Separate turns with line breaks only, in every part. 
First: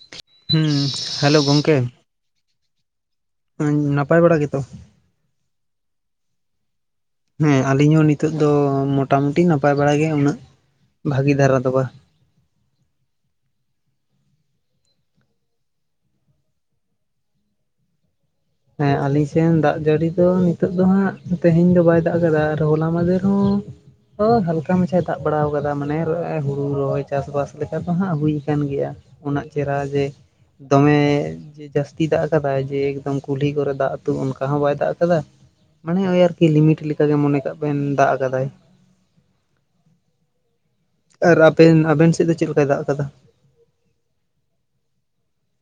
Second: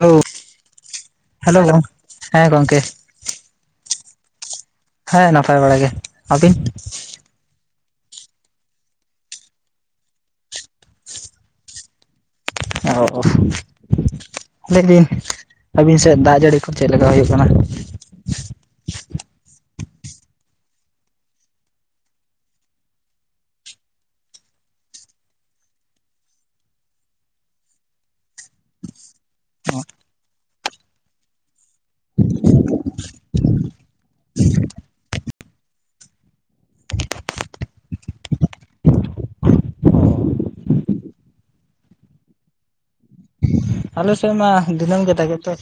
Hello
ᱦᱩᱸ hello
hello
ᱜᱚᱝᱠᱮ
ᱦᱮᱸ ᱜᱚᱝᱠᱮ᱾
ᱱᱟᱯᱟᱭ ᱵᱟᱲᱟ ᱜᱤᱛᱚ?
ᱦᱮᱸ ᱱᱟᱯᱟᱭ ᱵᱟᱲᱟ ᱜᱮ ᱟᱹᱵᱤᱱ?
ᱦᱮᱸ ᱟᱞᱤᱧ ᱦᱚᱸ ᱱᱤᱛᱳᱜ ᱫᱚ ᱢᱚᱴᱟ ᱢᱩᱴᱤ ᱱᱟᱯᱟᱭ ᱵᱟᱲᱟ ᱜᱮ ᱩᱱᱟᱹᱜ ᱵᱷᱟᱜᱤ ᱫᱷᱟᱨᱟ ᱫᱚ ᱵᱟᱝ᱾
ᱚᱻᱻ [unintelligible] ᱟᱹᱵᱤᱱ ᱥᱮᱜ ᱫᱟᱜ ᱡᱟᱹᱲᱤ ᱠᱚ ᱪᱮᱜ ᱞᱮᱠᱟ ᱦᱳᱭᱳᱜ ᱠᱟᱱᱟ?
ᱦᱮᱸ ᱟᱞᱤᱧ ᱥᱮᱱ ᱫᱟᱜ ᱡᱟᱹᱲᱤ ᱫᱚ ᱱᱤᱛᱚᱜ ᱫᱚ ᱦᱟᱸᱜ ᱛᱮᱦᱮᱧ ᱫᱚ ᱵᱟᱭ ᱫᱟᱜ ᱠᱟᱫᱟ ᱟᱨ ᱦᱚᱞᱟ ᱢᱟᱫᱷᱮᱨ ᱦᱚᱸ ᱫᱚ ᱦᱟᱞᱠᱟ ᱢᱟᱪᱷᱟᱭ ᱫᱟᱵᱜ ᱵᱟᱲᱟᱣ ᱠᱟᱫᱟ ᱢᱟᱱᱮ ᱦᱩᱲᱩ ᱨᱚᱦᱚᱭ ᱪᱟᱥᱵᱟᱥ ᱞᱮᱠᱟ ᱫᱚ ᱦᱟᱸᱜ ᱦᱩᱭ ᱠᱟᱱ ᱜᱮᱭᱟ᱾ ᱩᱱᱟᱹᱜ ᱪᱮᱦᱨᱟ ᱡᱮ ᱫᱚᱢᱮ ᱡᱟᱹᱥᱛᱤ ᱫᱟᱜ ᱠᱟᱫᱟᱭ ᱡᱮ ᱮᱠᱫᱚᱢ ᱠᱩᱞᱦᱤ ᱠᱚᱨᱮ ᱫᱟᱜ ᱟᱹᱛᱩᱜ ᱚᱱᱠᱟ ᱦᱚᱸ ᱵᱟᱭ ᱫᱟᱜ ᱠᱟᱫᱟ᱾ ᱢᱟᱱᱮ ᱳᱭ ᱟᱨᱠᱤ ᱞᱤᱢᱤᱴ ᱞᱮᱠᱟ ᱜᱮ ᱢᱚᱱᱮ ᱠᱟᱜ ᱵᱮᱱ ᱫᱟᱜ ᱠᱟᱫᱟᱭ᱾ ᱟᱨ ᱟᱵᱮᱱ ᱟᱵᱮᱱ ᱥᱮᱜ ᱫᱚ ᱪᱮᱫ ᱞᱮᱠᱟᱭ ᱫᱟᱜ ᱠᱟᱫᱟ?
ᱟᱞᱮ ᱥᱮᱜ ᱢᱟ ᱫᱤᱱᱟᱹᱢ ᱜᱮ ᱫᱟᱜ ᱮᱫ ᱫᱚᱭ᱾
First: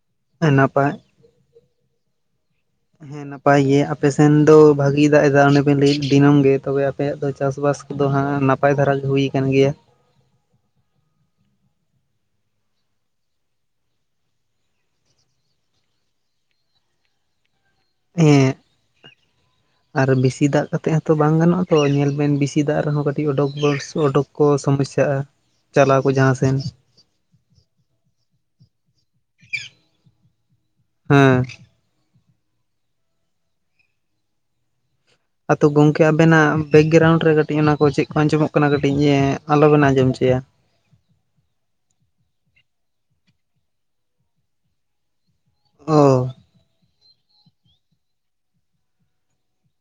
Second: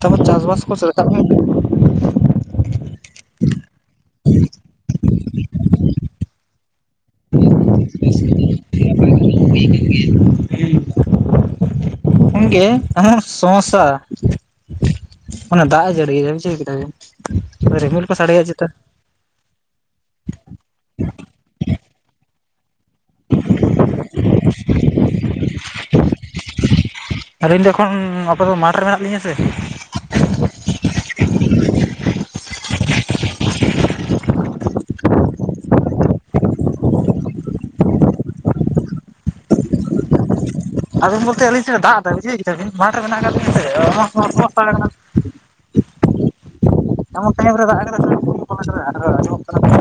ᱛᱟᱯᱚᱨ ᱪᱟᱥ
ᱦᱮᱸ
ᱵᱟᱥ ᱠᱚ
ᱱᱟᱯᱟᱭ
[unintelligible]
ᱦᱮᱸ ᱱᱟᱯᱟᱭ ᱜᱮ ᱟᱯᱮ ᱥᱮᱱ ᱫᱚ ᱵᱷᱟ ᱜᱤ ᱫᱟᱜ ᱮᱫᱟ ᱚᱸᱱᱮᱵᱤᱱ ᱞᱟᱹᱭᱮᱜ ᱫᱤᱱᱟᱹᱢ ᱜᱮ, ᱛᱚᱵᱮ ᱟᱯᱮᱭᱟᱜ ᱫᱚ ᱪᱟᱥ ᱵᱟᱥ ᱠᱚᱫᱚ ᱦᱟᱸᱜ ᱱᱟᱯᱟᱭ ᱫᱷᱟᱨᱟ ᱜᱮ ᱦᱩᱭ ᱟᱠᱟᱱ ᱜᱮᱭᱟ᱾
[inaudible] ᱠᱷᱚᱱ ᱜᱮ ᱩᱦᱩᱜ ᱥᱚᱢᱚᱥᱥᱟ᱾ ᱚᱱᱟ ᱫᱟᱜ ᱮ ᱡᱟᱹᱲᱤᱭᱮᱫᱟ ᱵᱩᱡᱷᱟᱹᱣ ᱠᱮᱫᱟ ᱵᱤᱱ ᱨᱤᱢᱤᱞ ᱠᱚ ᱥᱟᱰᱮᱭᱟ
ᱦᱮᱸ
ᱪᱮᱛᱟ
ᱟᱨ ᱵᱤᱥᱤ ᱫᱟᱜ ᱠᱟᱛᱮᱜ ᱦᱚᱸᱛᱚ ᱵᱟᱝ ᱜᱟᱱᱚᱜᱼᱟ᱾ ᱛᱚ ᱧᱮᱞ ᱵᱮᱱ ᱵᱤᱥᱤ ᱫᱟᱜ ᱨᱮᱦᱚᱸ ᱠᱟ ᱛᱤ ᱚᱰᱚᱠ [unintelligible] ᱚᱰᱚᱠ ᱠᱚ ᱥᱚᱢᱚᱥᱥᱟᱜᱼᱟ᱾ ᱪᱟᱞᱟᱣ ᱠᱚ ᱡᱟᱸᱦᱟ ᱥᱮᱱ᱾
ᱟᱹᱞᱤᱧ ᱫᱚ ᱮᱠᱷᱚᱱ ᱟᱯᱟᱛᱚ ᱢᱟᱴᱷᱨᱮ ᱢᱮᱱᱟᱜ ᱞᱤᱧᱟ ᱥᱮ᱾
ᱦᱮᱸ ᱟᱫᱚ ᱜᱚᱝᱠᱮ ᱟᱵᱮᱱᱟᱜ ᱵᱮᱜᱨᱟᱣᱩᱱᱰ ᱨᱮ, ᱠᱟᱹᱴᱤᱡ ᱚᱱᱟ ᱠᱚ ᱪᱮᱫ ᱠᱚ ᱟᱸᱡᱚᱢᱚᱜ ᱠᱟᱱᱟ, ᱠᱟᱹᱴᱤᱡ ᱟᱞᱚᱵᱮᱱ ᱟᱸᱡᱚᱢ ᱚᱪᱚᱭᱟ
ᱟᱵᱤᱱ ᱵᱚᱞᱛᱮ ᱟᱹᱞᱤᱧ ᱥᱮᱫ ᱮ ᱫᱟᱜ ᱫᱟ ᱵᱩᱡᱷᱟᱹᱣ ᱠᱮᱫᱟ ᱵᱤᱱ ᱢᱟᱴᱷ ᱨᱮ ᱢᱮᱱᱟᱜ ᱠᱟᱜ ᱞᱤᱧᱟ ᱮᱢᱚᱜ ᱥᱚᱢᱢᱥᱥᱟ [inaudible]
ᱚ
ᱮᱢᱚᱜ ᱴᱟᱭᱤᱢ ᱨᱮ ᱫᱟᱜ ᱠᱟᱫᱟᱭ ᱥᱮ [inaudible] ᱟᱸᱡᱚᱢᱚᱜ ᱠᱟᱱᱟ᱾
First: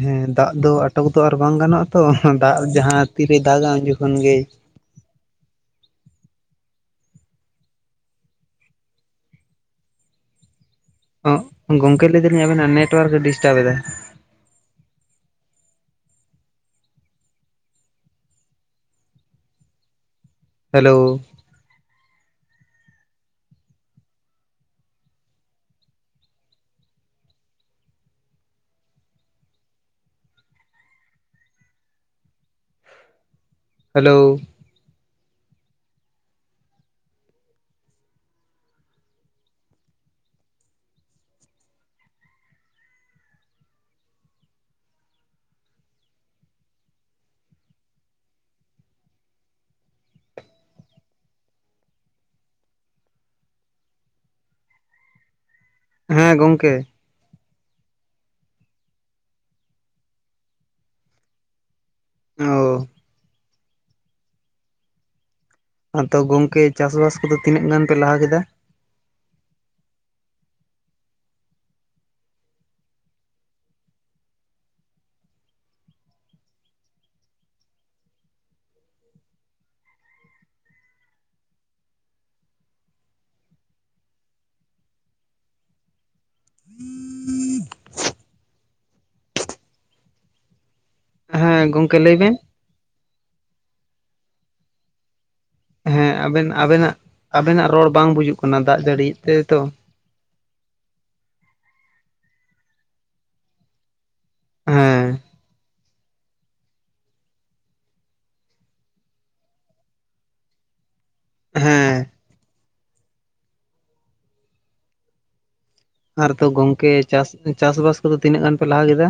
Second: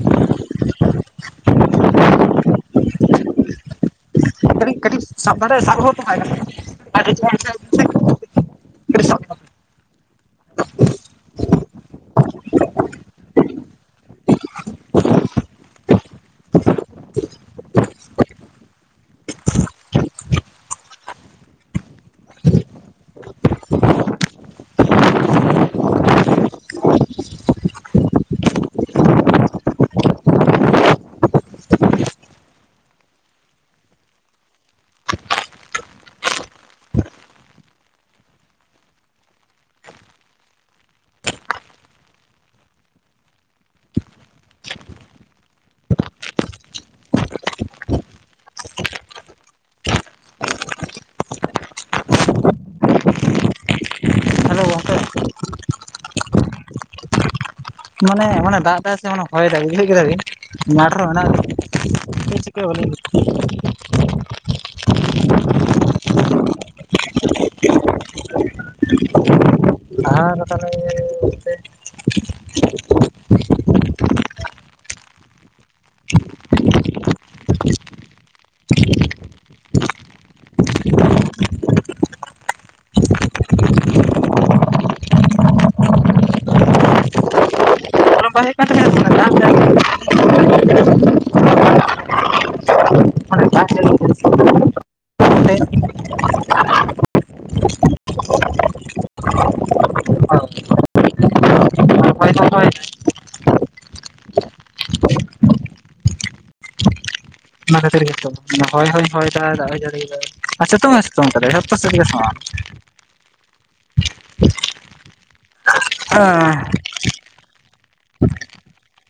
ᱦᱮᱸ ᱫᱟᱜ ᱫᱚ ᱟᱴᱚᱠ ᱫᱚ ᱟᱨ ᱵᱟᱝ ᱜᱟᱱᱚᱜ-ᱟ ᱛᱚ ᱫᱟᱜ ᱡᱟᱦᱟᱸ ᱛᱤᱨᱮ ᱫᱟᱜᱟ ᱩᱱᱡᱚᱠᱷ
[unintelligible]
ᱚ ᱜᱚᱢᱠᱮ ᱞᱟᱹᱭᱫᱟᱹᱞᱤᱧ ᱟᱵᱮᱱᱟᱜ ᱱᱮᱴᱣᱟᱨᱠ ᱰᱤᱥᱴᱟᱵᱽ ᱮᱫᱟ ᱦᱮᱞᱳ ᱦᱮᱞᱳ
ᱦᱮᱞᱳ ᱜᱚᱝᱠᱮ
ᱦᱮᱸ ᱜᱚᱝᱠᱮ
ᱢᱟᱱᱮ ᱢᱟᱱᱮ ᱫᱟᱜ ᱮᱫᱟ ᱥᱮ ᱚᱱᱮ ᱦᱚᱭ ᱫᱟᱭ ᱵᱩᱡᱷᱟᱹᱣ ᱠᱮᱫᱟ ᱵᱤᱱ ᱢᱟᱴᱷ ᱨᱮᱦᱚᱸ ᱢᱮᱱᱟᱜ ᱪᱮᱫ ᱪᱤᱠᱟᱹ
ᱚ
ᱵᱟᱹᱞᱤᱧ
ᱟᱫᱚ ᱜᱚᱝᱠᱮ ᱪᱟᱥ ᱵᱟᱥ ᱠᱚᱫᱚ ᱛᱤᱱᱟᱹᱜ ᱜᱟᱱ ᱯᱮ ᱞᱟᱦᱟ ᱠᱮᱫᱟ?
ᱦᱟᱸ ᱛᱟᱦᱚᱞᱮ ᱚᱱᱛᱮ ᱵᱟᱭ ᱦᱩᱭᱩᱜ ᱠᱟᱱ ᱛᱟᱵᱤᱱᱟ ᱢᱟᱱᱮ ᱫᱟᱜ ᱫᱟᱭ
ᱦᱮᱸ ᱜᱚᱝᱠᱮ ᱞᱟᱹᱭ ᱵᱮᱱ
ᱡᱟᱦᱟᱸᱮᱞ [inaudible]
ᱦᱮᱸ ᱟᱵᱮᱱ ᱟᱵᱮᱱᱟᱜ ᱟᱵᱮᱱᱟᱜ ᱨᱚᱲ ᱵᱟᱝ ᱵᱩᱡᱩᱜ ᱠᱟᱱᱟ ᱫᱟᱜ ᱡᱟᱹᱲᱤᱭ ᱛᱮᱛᱚ
ᱟᱪᱪᱷᱟ ᱦᱳᱭ ᱫᱚ ᱦᱳᱭ ᱫᱟᱭ
ᱦᱮᱸ
ᱚᱱᱟ ᱠᱷᱟᱹᱛᱤᱨ ᱜᱮᱛᱚ ᱦᱚᱭ ᱦᱚᱭ ᱦᱚᱭᱮᱫᱟ ᱫᱟᱜ ᱦᱚᱭ ᱡᱟᱹᱲᱤᱭᱫᱟ ᱟᱨ ᱥᱤᱛᱩᱝ ᱦᱚᱭ ᱥᱤᱛ ᱩᱝ ᱠᱟᱫᱟᱭ ᱡᱚᱛᱚ
ᱦᱮᱸ
ᱥᱟᱹᱨᱤᱜᱮ ᱥᱟᱶᱟᱭ
ᱟᱨ ᱛᱚ
ᱦᱮᱸ
ᱜᱚᱝᱠᱮ ᱪᱟᱥ ᱪᱟᱥ ᱵᱟᱥ ᱠᱚᱫᱚ ᱛᱤᱱᱟᱹᱜ ᱜᱟᱱ ᱯᱮ ᱞᱟᱦᱟ ᱠᱮᱫᱟ?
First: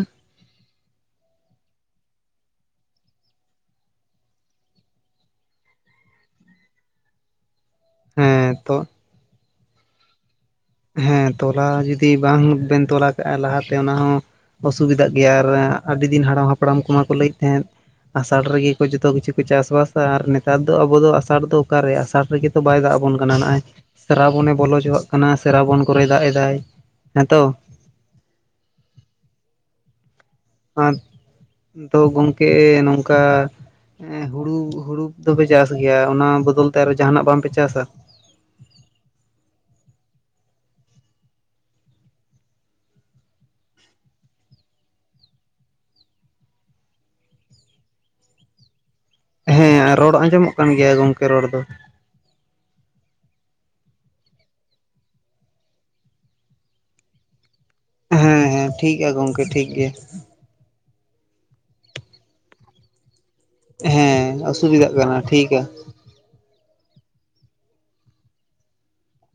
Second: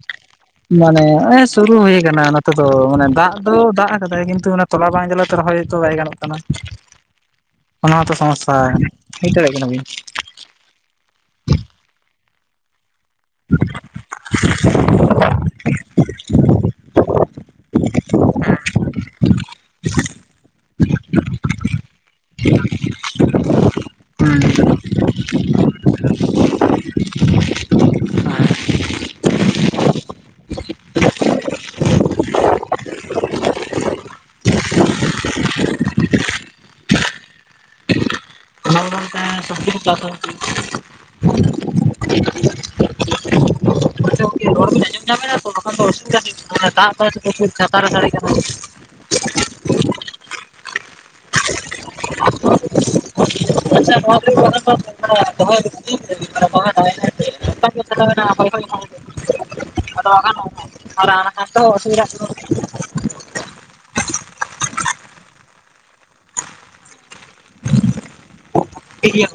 ᱢᱟᱱᱮ ᱱᱚᱜ ᱚᱭ ᱥᱩᱨᱩ ᱦᱩᱭ ᱠᱟᱱᱟ ᱱᱚᱛᱮ ᱫᱚ ᱢᱟᱱᱮ ᱫᱟᱜ ᱫᱚ ᱫᱟᱜ ᱟᱠᱟᱫᱟᱭ ᱠᱤᱱᱛᱩ ᱚᱱᱟ ᱛᱚᱞᱟ ᱵᱟᱝ ᱡᱟᱞᱟᱛᱮ ᱨᱚᱦᱚᱭ ᱦᱚᱛᱚ ᱵᱟᱭ ᱜᱟᱱᱚᱜ ᱠᱟᱱᱟ
[inaudible]
ᱚᱱᱟ ᱦᱚᱸᱛᱚ
ᱦᱮᱸ
ᱥᱚᱢᱚᱥᱥᱟ
ᱛᱚ
ᱵᱩᱡ ᱫᱟᱲᱮᱭᱟᱜ ᱠᱟᱱᱟ ᱵᱤᱱ
ᱦᱮᱸ ᱛᱚᱞᱟ ᱡᱩᱫᱤ ᱵᱟᱝ ᱵᱮᱱ ᱛᱚᱞᱟ ᱞᱟᱦᱟᱛᱮ ᱚᱱᱟ ᱦᱚᱸ ᱚᱥᱩᱵᱤᱫᱟᱜ ᱜᱮᱭᱟ ᱟᱨ ᱟᱰᱤ ᱫᱤᱱ ᱦᱟᱲᱟᱢ ᱦᱟᱯᱲᱟᱢ ᱠᱚᱢᱟᱠᱚ ᱞᱟᱹᱭᱮᱫ ᱛᱟᱦᱮᱸ ᱟᱥᱟᱲ ᱨᱮᱜᱮ ᱠᱚ ᱡᱚᱛᱚ ᱠᱤᱪᱷᱩ ᱠᱚ ᱪᱟᱥ ᱵᱟᱥᱟ ᱟᱨ ᱱᱮᱛᱟᱨ ᱫᱚ ᱟᱵᱚ ᱫᱚ ᱚᱠᱟᱨᱮ ᱟᱥᱟᱲ ᱨᱮᱜᱮ ᱛᱚ ᱵᱟᱭ ᱫᱟᱜ ᱟᱵᱚᱱ ᱠᱟᱱᱟ ᱱᱚᱜ-ᱚᱭ ᱥᱮᱨᱟᱵᱚᱱᱮ ᱵᱚᱞᱚ ᱚᱪᱚᱣᱟᱜ ᱠᱟᱱᱟ ᱥᱮᱨᱟᱵᱚᱱ ᱠᱚᱨᱮᱚᱭ ᱠᱚ ᱨᱮᱭ ᱫᱟᱜ ᱮᱫᱟᱭ ᱦᱮᱸᱛᱚ ᱟᱨ ᱫᱚ ᱜᱚᱢᱠᱮ ᱱᱚᱝᱠᱟ ᱦᱩᱲᱩ ᱦᱩᱲᱩ ᱫᱚᱯᱮ ᱪᱟᱥ ᱜᱮᱭᱟ ᱚᱱᱟ ᱵᱚᱫᱚᱞ ᱛᱮ ᱟᱨᱦᱚᱸ ᱡᱟᱦᱟᱱᱟᱜ ᱵᱟᱝᱯᱮ ᱪᱟᱥᱟ
ᱵᱟᱨ ᱵᱟᱨ ᱠᱟᱱᱟ [inaudible] [unintelligible] ᱨᱚᱲ ᱵᱮᱱ ᱟᱸᱡᱚᱢ ᱧᱟᱢᱮᱫᱟ ᱛᱚ ᱚᱥᱩᱵᱤᱫᱷᱟ ᱫᱚ ᱚᱥᱩᱵᱤᱫᱷᱟ ᱫᱟᱜ ᱚ ᱛᱮᱠᱚ ᱪᱷᱟᱛᱟᱨ ᱨᱮ ᱫᱟᱲᱮᱭᱟᱜ ᱠᱟᱱᱟ
ᱦᱮᱸ ᱨᱚᱲ ᱟᱸᱡᱚᱢᱚᱜ ᱠᱟᱱ ᱜᱮᱭᱟ ᱜᱚᱝᱠᱮ ᱨᱚᱲ ᱫᱚ
[inaudible] ᱟᱪᱪᱷᱟ
ᱦᱮᱸ ᱦᱮᱸ ᱴᱷᱤᱠ ᱜᱮᱭᱟ ᱜᱚᱝᱠᱮ ᱴᱷᱤᱠ ᱜᱮᱭᱟ
[unintelligible] ᱠᱷᱟᱱ ᱛᱚ ᱚᱥᱩᱵᱤᱫᱷᱟ [unintelligible]
ᱦᱮᱸ ᱚᱥᱩᱵᱤᱫᱷᱟᱜ ᱠᱟᱱᱟ ᱴᱷᱤᱠᱟ
ᱜᱮᱭᱟ